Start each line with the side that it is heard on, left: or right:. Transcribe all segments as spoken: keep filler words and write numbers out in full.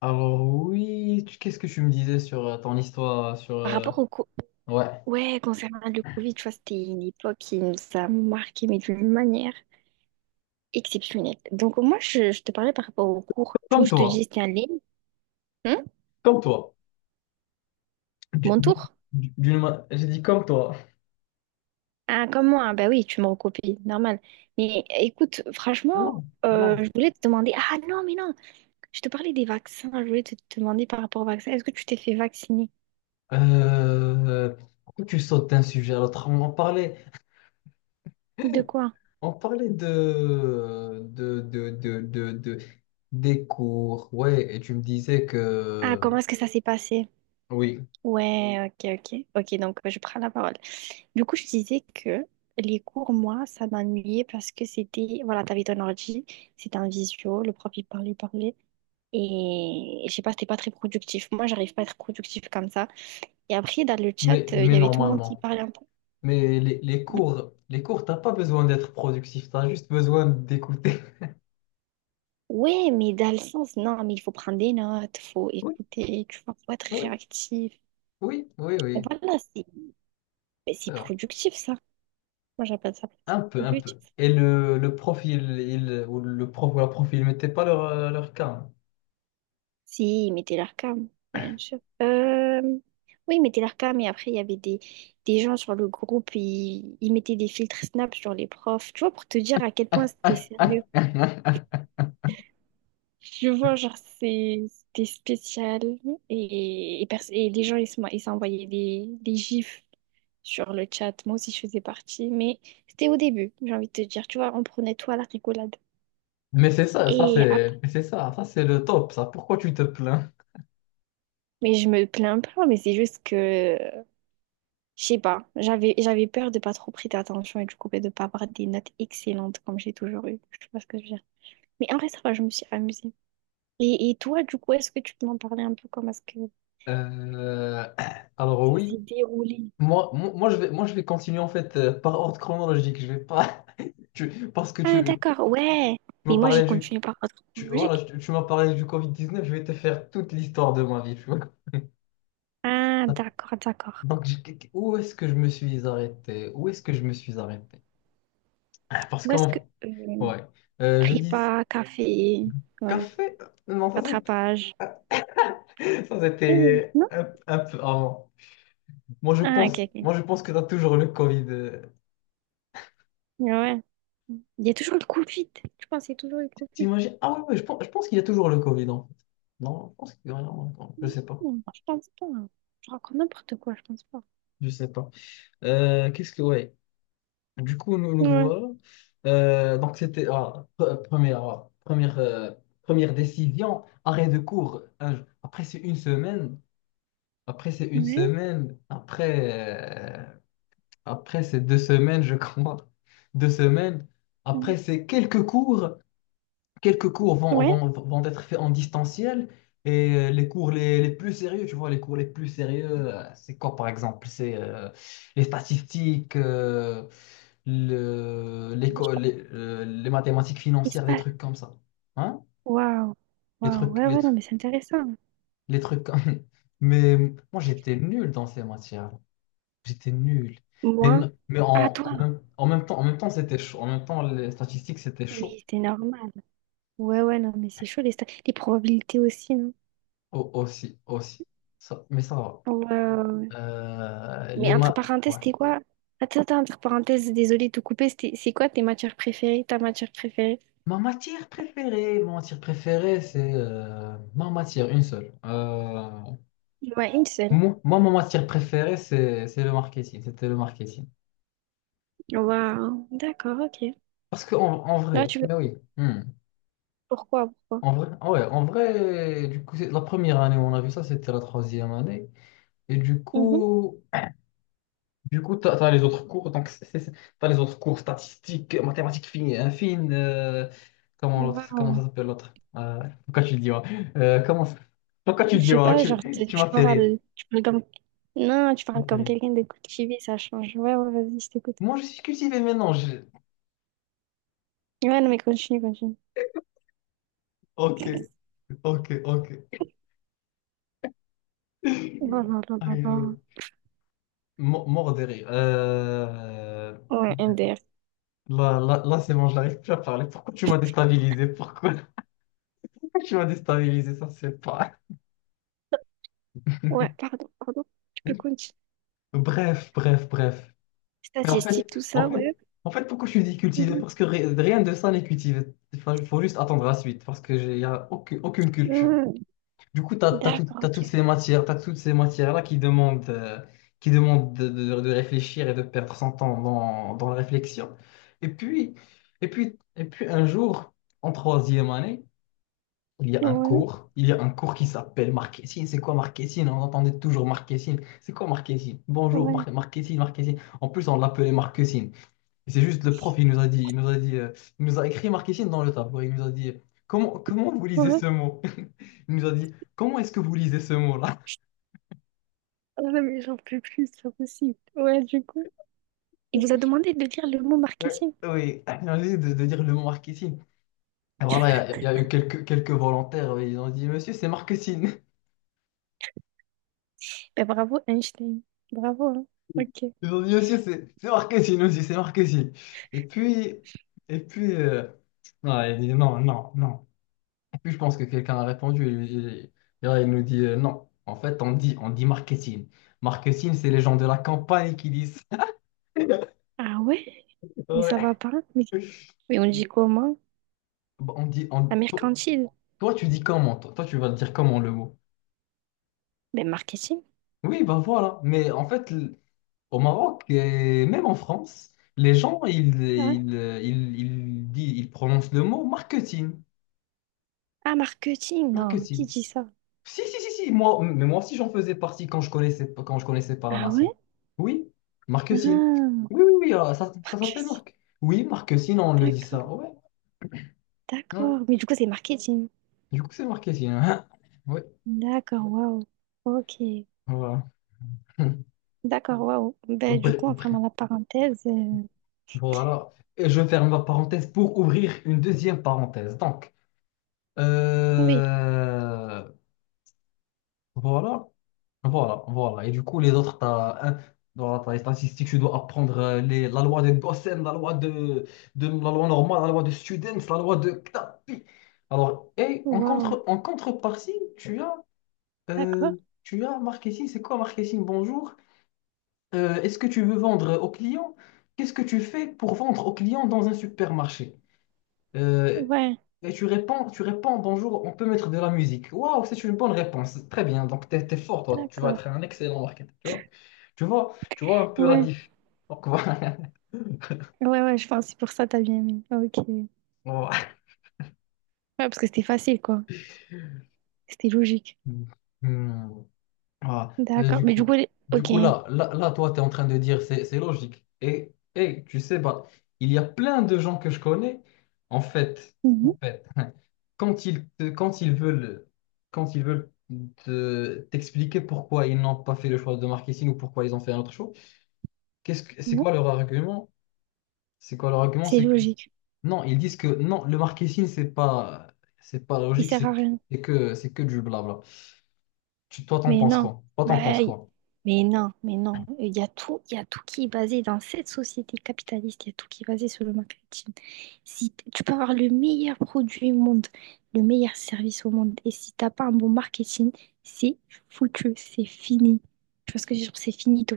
left: Alors oui, tu- qu'est-ce que tu me disais sur euh, ton histoire, euh, sur
right: Par
left: euh,
right: rapport au co-
left: ouais,
right: ouais, concernant le Covid, tu vois, c'était une époque qui nous a marqué, mais d'une manière exceptionnelle. Donc, moi, je, je te parlais par rapport au cours. Du coup
left: comme
right: je te dis,
left: toi,
right: c'était en ligne. Hein.
left: comme toi. Du-
right: Mon
left: du-
right: tour?
left: du- d'une ma- j'ai dit comme toi.
right: Ah, comme moi, ah, bah oui, tu me recopies, normal. Mais écoute,
left: Non,
right: franchement,
left: non.
right: euh, je voulais te demander. Ah non, mais non, je te parlais des vaccins. Je voulais te te demander par rapport au vaccin. Est-ce que tu t'es fait vacciner?
left: Euh, Pourquoi tu sautes d'un sujet à l'autre? On en parlait,
right: De quoi?
left: on parlait de, de, de, de, de, de- des cours, ouais, et tu me disais
right: Ah,
left: que
right: comment est-ce que ça s'est passé?
left: oui,
right: Ouais, ok, ok. Ok, donc euh, je prends la parole. Du coup, je disais que les cours, moi, ça m'ennuyait parce que c'était, voilà, t'avais ton ordi, c'était un visio, le prof, il parlait, il parlait, et je sais pas, c'était pas très productif. Moi, j'arrive pas à être productif comme ça. Et après, dans le
left: mais,
right: chat, euh, il
left: mais
right: y avait tout le monde qui
left: normalement,
right: parlait un peu.
left: mais les, les cours, les cours, t'as pas besoin d'être productif, t'as juste besoin d'écouter.
right: Ouais, mais dans le sens, non, mais il faut prendre des notes, faut
left: Oui,
right: écouter, tu vois, faut être
left: oui,
right: réactif.
left: oui, oui. Oui.
right: Voilà, c'est, mais c'est
left: Euh,
right: productif, ça. Moi, j'appelle ça
left: Un peu, un
right: productif.
left: peu. Et le, le profil, il, ou le prof ou la prof, ils mettaient pas leur, euh, leur cas.
right: Si, il mettait leur cam, bien sûr. Euh, Oui, il mettait leur cam et après, il y avait des, des gens sur le groupe, ils, ils mettaient des filtres Snap sur les profs, tu vois, pour te dire à quel point c'était sérieux.
left: Hein.
right: Je vois, genre, c'est- c'était spécial et, et, pers- et les gens, ils se ils s'envoyaient des, des gifs sur le chat. Moi aussi, je faisais partie, mais c'était au début, j'ai envie de te dire, tu vois, on prenait tout à la rigolade.
left: Mais c'est ça, ça
right: Et
left: c'est,
right: après,
left: mais c'est ça, ça c'est le top, ça. Pourquoi tu te plains?
right: mais je me plains pas, mais c'est juste que je sais pas, j'avais j'avais peur de pas trop prêter attention et du coup ben, de pas avoir des notes excellentes comme j'ai toujours eu. Je sais pas ce que je veux dire. Mais en vrai, ça va, je me suis amusée. Et, et toi, du coup, est-ce que tu peux m'en parler un peu comment est-ce que
left: Euh, alors
right: ça
left: oui,
right: s'est déroulé?
left: moi, moi, moi, je vais, moi je vais continuer en fait euh, par ordre chronologique. Je vais pas, tu- parce que
right: Ah,
left: tu,
right: d'accord, ouais.
left: tu m'as
right: Mais moi, j'ai
left: parlé du,
right: continué par ordre
left: tu, voilà,
right: chronologique.
left: tu, tu m'as parlé du covid dix-neuf. Je vais te faire toute l'histoire de ma vie. Tu vois.
right: Ah, d'accord, d'accord.
left: Donc je- Où est-ce que je me suis arrêté? Où est-ce que je me suis arrêté? Parce
right: Où est-ce que
left: qu'en
right: euh,
left: ouais, Euh, je dis
right: prépa, café, ouais,
left: café. Non, ça c'était
right: rattrapage.
left: ça,
right: Eh,
left: c'était
right: non?
left: un, un peu avant. Moi je
right: Ah, ok,
left: pense,
right: ok.
left: moi je pense que t'as toujours le Covid. euh.
right: Ouais. Il y a toujours le Covid. Tu penses il y a toujours le Covid.
left: T'imagines? Ah ouais ouais je pense, je pense qu'il y a toujours le Covid en fait. Non, je pense qu'il y a non, non, je sais pas.
right: Non, je pense pas, hein. Je raconte n'importe quoi, je pense pas.
left: Je sais pas. Euh, qu'est-ce que Ouais. Du coup, nous nous
right: Ouais.
left: voilà. Euh, donc c'était ah, pre- première ah, première euh, première décision, arrêt de cours. Un- jour. Après c'est une semaine. Après c'est une
right: Ouais,
left: semaine. Après euh, Après ces deux semaines, je crois, deux semaines,
right: ouais.
left: après ces quelques cours, quelques cours vont,
right: Ouais,
left: vont, vont être faits en distanciel, et euh, les cours les, les plus sérieux, tu vois, les cours les plus sérieux, euh, c'est quoi par exemple? C'est euh, les statistiques, euh, le, l'éco- les, euh, les mathématiques financières, des
right: espace.
left: trucs comme ça. Hein?
right: Waouh.
left: Les
right: Waouh,
left: trucs,
right: ouais,
left: les,
right: ouais, non,
left: tru-
right: mais c'est intéressant.
left: les trucs comme... Mais moi, j'étais nul dans ces matières. J'étais nul. Mais,
right: Moi,
left: non- mais
right: ah,
left: en,
right: toi.
left: en même, en même temps, En même temps, c'était chaud. En même temps, les statistiques, c'était chaud.
right: Oui, c'est normal. Ouais, ouais, non, mais c'est chaud, les, sta- les probabilités aussi, non?
left: Au- aussi, aussi. Ça- mais ça va.
right: Ouais, ouais, ouais.
left: Euh, les
right: Mais entre
left: ma...
right: parenthèses,
left: ouais.
right: c'était quoi? Attends, attends, entre parenthèses, désolé de te couper, c'était- c'est quoi tes matières préférées, ta matière préférée?
left: Ma matière préférée, ma matière préférée, c'est euh, ma matière, une seule. Euh,
right: Ouais, une seule.
left: moi, moi, ma matière préférée, c'est c'est le marketing. C'était le marketing.
right: Waouh, d'accord, ok.
left: Parce que en, en
right: Là,
left: vrai,
right: tu veux
left: mais oui. Hmm.
right: pourquoi, pourquoi?
left: En vrai, ah ouais, en vrai, du coup, c'est- la première année où on a vu ça, c'était la troisième année. Et du
right: Mhm.
left: coup. Du coup, tu as, les autres cours, donc tu as les autres cours statistiques, mathématiques fines, hein, fines, euh, comment l'autre,
right: Waouh.
left: comment ça s'appelle l'autre? Euh, pourquoi tu le dis, ouais. Euh, comment ça- Pourquoi tu le
right: Je
left: dis,
right: sais
left: ouais,
right: pas, genre,
left: tu,
right: t-
left: tu
right: tu
left: m'as fait rire.
right: parles, tu parles comme... Non, tu
left: Tu
right: parles
left: m'as fait
right: comme
left: rire.
right: quelqu'un de cultivé, ça change. Ouais, ouais, vas-y, je t'écoute.
left: Moi, je suis cultivé maintenant. je-
right: Ouais, non, mais continue, continue.
left: Ok, ok, ok.
right: Oh
left: Aïe,
right: là là là
left: aïe, aïe.
right: là.
left: Mo- Mort de rire. Euh,
right: Ouais, M D R.
left: Là, là, là c'est bon, j'arrive plus à parler. Pourquoi tu m'as déstabilisé? Pourquoi, pourquoi tu m'as déstabilisé? Ça, c'est pas.
right: Ouais, pardon, pardon. Tu peux continuer.
left: Bref, bref, bref. Mais en
right: Statistiques,
left: fait,
right: tout ça,
left: en fait,
right: ouais.
left: En fait, pourquoi je suis dit cultivé?
right: Mhm.
left: Parce que ri- rien de ça n'est cultivé. Enfin, il faut juste attendre la suite, parce que j'ai y a aucune, aucune culture.
right: Mhm.
left: Du coup, tu as,
right: D'accord,
left: toutes
right: ok.
left: ces matières, t'as toutes ces matières-là qui demandent, euh, qui demandent de, de- de réfléchir et de perdre son temps dans, dans la réflexion. Et puis, et puis, et puis, un jour, en troisième année, il y a un
right: Ouais,
left: cours, il y a un cours qui s'appelle marketing. C'est quoi marketing? On entendait toujours marketing. C'est quoi marketing? Bonjour,
right: ouais,
left: mar- marketing, marketing. En plus, on l'appelait marketing. Et c'est juste le prof, il nous a dit, il nous a dit, euh, il nous a écrit marketing dans le tableau. Il nous a dit, comment, comment vous lisez
right: ouais.
left: ce mot? Il nous a dit, comment est-ce que vous lisez ce mot-là?
right: Ah non, mais j'en peux plus, c'est pas possible. Ouais, du coup. Il vous a demandé de lire le mot
left: Ouais.
right: marketing.
left: Oui, il a dit de, de dire le mot marketing. Et voilà, il y, a il y a eu quelques, quelques volontaires, oui, ils ont dit, monsieur, c'est marketing.
right: Ben bravo, Einstein. Bravo, hein. Ok.
left: Ils ont dit, monsieur, c'est c'est marketing aussi, c'est marketing. Et puis, et puis, euh, non, il dit, non, non, non. Puis je pense que quelqu'un a répondu et, et- et là il nous dit euh, non. En fait, on dit, on dit marketing. Marketing, c'est les gens de la campagne qui disent.
right: Ah ouais? Mais ça va
left: Ouais.
right: pas? Mais, mais on dit comment?
left: Bah, On dit,
right: La
left: on- to-
right: mercantile.
left: Toi, tu dis comment? Toi, toi, tu vas le dire comment le mot?
right: Mais marketing?
left: Oui, bah voilà. Mais en fait, l- au Maroc et même en France, les gens, ils,
right: Ah ouais.
left: ils, euh, ils, ils disent- ils prononcent le mot marketing.
right: Ah, marketing, non, qui
left: Marketing.
right: dit ça?
left: Si, si, si, si, moi, mais moi aussi j'en faisais partie quand je connaissais, quand je connaissais pas
right: Ah
left: Marc.
right: ouais?
left: Oui, Marquesine.
right: Ah,
left: Oui, oui, oui, alors, ça, ça s'appelle
right: marketing.
left: Marc. Oui, Marquesine, on le dit ça.
right: D'accord,
left: Ouais,
right: d'accord.
left: ouais.
right: Mais du coup, c'est marketing.
left: Du coup, c'est Marquesine. Hein. Ouais,
right: D'accord, waouh. Ok.
left: voilà.
right: D'accord, waouh. Ben, du
left: Bref,
right: coup, en
left: bref,
right: fermant la parenthèse, euh,
left: voilà. Et je ferme ma parenthèse pour ouvrir une deuxième parenthèse. Donc,
right: oui,
left: euh, voilà. Voilà, voilà. Et du coup, les autres, t'as as, dans les statistique, tu dois apprendre euh, les, la loi de Gossen, la loi de, de la loi normale, la loi de Students, la loi de Knapi. Alors, et en
right: waouh.
left: contre, en contrepartie, tu as,
right: D'accord.
left: euh, tu as marketing. C'est quoi marketing? Bonjour. Euh, est-ce que tu veux vendre aux clients? Qu'est-ce que tu fais pour vendre aux clients dans un supermarché? Euh,
right: Ouais,
left: et tu réponds, tu réponds, bonjour, on peut mettre de la musique. Waouh, c'est une bonne réponse. Très bien, donc t'es, t'es fort, toi. Tu vas
right: d'accord.
left: être un excellent marketeur, tu vois. Tu vois, tu vois un peu la
right: Ouais,
left: diff. Donc voilà.
right: ouais, ouais, je pense que c'est pour ça que t'as bien aimé. Ok. Ouais,
left: Voilà.
right: parce que c'était facile, quoi. C'était logique.
left: Hmm. Ah, et
right: D'accord.
left: du
right: Mais du
left: coup,
right: coup, les-
left: du
right: ok.
left: coup là, là, là, toi, tu es en train de dire c'est c'est logique. Et, et tu sais, bah, il y a plein de gens que je connais, en fait,
right: Mhm.
left: en fait, quand ils, te- quand ils veulent, quand ils veulent te- t'expliquer pourquoi ils n'ont pas fait le choix de marketing ou pourquoi ils ont fait un autre choix, qu'est-ce que, c'est
right: Mhm.
left: quoi leur argument? C'est quoi leur argument?
right: C'est
left: C'est que
right: logique.
left: Non, ils disent que non, le marketing, c'est pas, c'est pas
right: Il
left: logique,
right: sert
left: c'est
right: à
left: que,
right: rien.
left: c'est que, c'est que du blabla. Tu, toi, t'en
right: Mais
left: penses
right: non,
left: quoi? Toi, t'en penses
right: bah, y-
left: quoi?
right: mais non, mais non. Il y a tout, il y a tout qui est basé dans cette société capitaliste, il y a tout qui est basé sur le marketing. Si t- tu peux avoir le meilleur produit au monde, le meilleur service au monde, et si t'as pas un bon marketing, c'est foutu, c'est fini. Tu vois ce que je veux dire? C'est finito.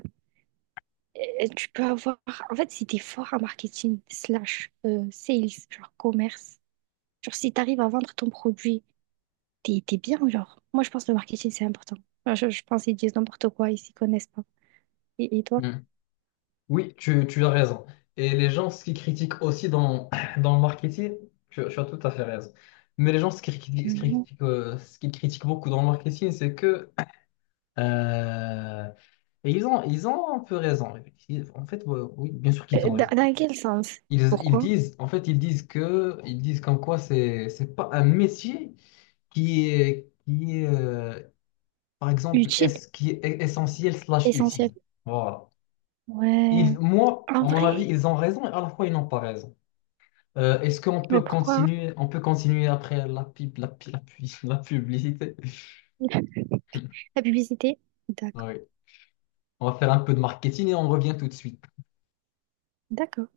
right: Euh, euh, tu peux avoir, en fait, si t'es fort en marketing slash euh, sales, genre commerce, genre si t'arrives à vendre ton produit t'es, t'es bien, genre. Moi, je pense que le marketing, c'est important. Enfin, je, je pense qu'ils disent n'importe quoi, ils s'y connaissent pas. Et, et toi?
left: Hmm. Oui, tu, tu as raison. Et les gens, ce qu'ils critiquent aussi dans, dans le marketing, tu, tu as tout à fait raison. Mais les gens, ce qu'ils critiquent, ce qu'ils
right: Mhm.
left: critiquent, euh, ce qu'ils critiquent beaucoup dans le marketing, c'est que... euh, et ils ont, ils ont un peu raison. Ils- En fait, ouais, oui, bien sûr qu'ils
right: Euh,
left: ont
right: Dans,
left: raison.
right: dans quel sens?
left: Ils, ils
right: Pourquoi?
left: disent, en fait, ils disent que, ils disent comme quoi c'est, c'est pas un métier qui est, qui est, euh, par exemple,
right: Utile,
left: est qui est essentiel slash
right: essentiel.
left: utile. Voilà.
right: Ouais,
left: Ils, moi,
right: en
left: à mon avis,
right: vrai,
left: ils ont raison et à la fois, ils n'ont pas raison. Euh, est-ce qu'on
right: mais
left: peut
right: pourquoi?
left: continuer, On peut continuer après la pub, la, pi- la, pu- la publicité?
right: La publicité? D'accord.
left: Oui. On va faire un peu de marketing et on revient tout de suite.
right: D'accord.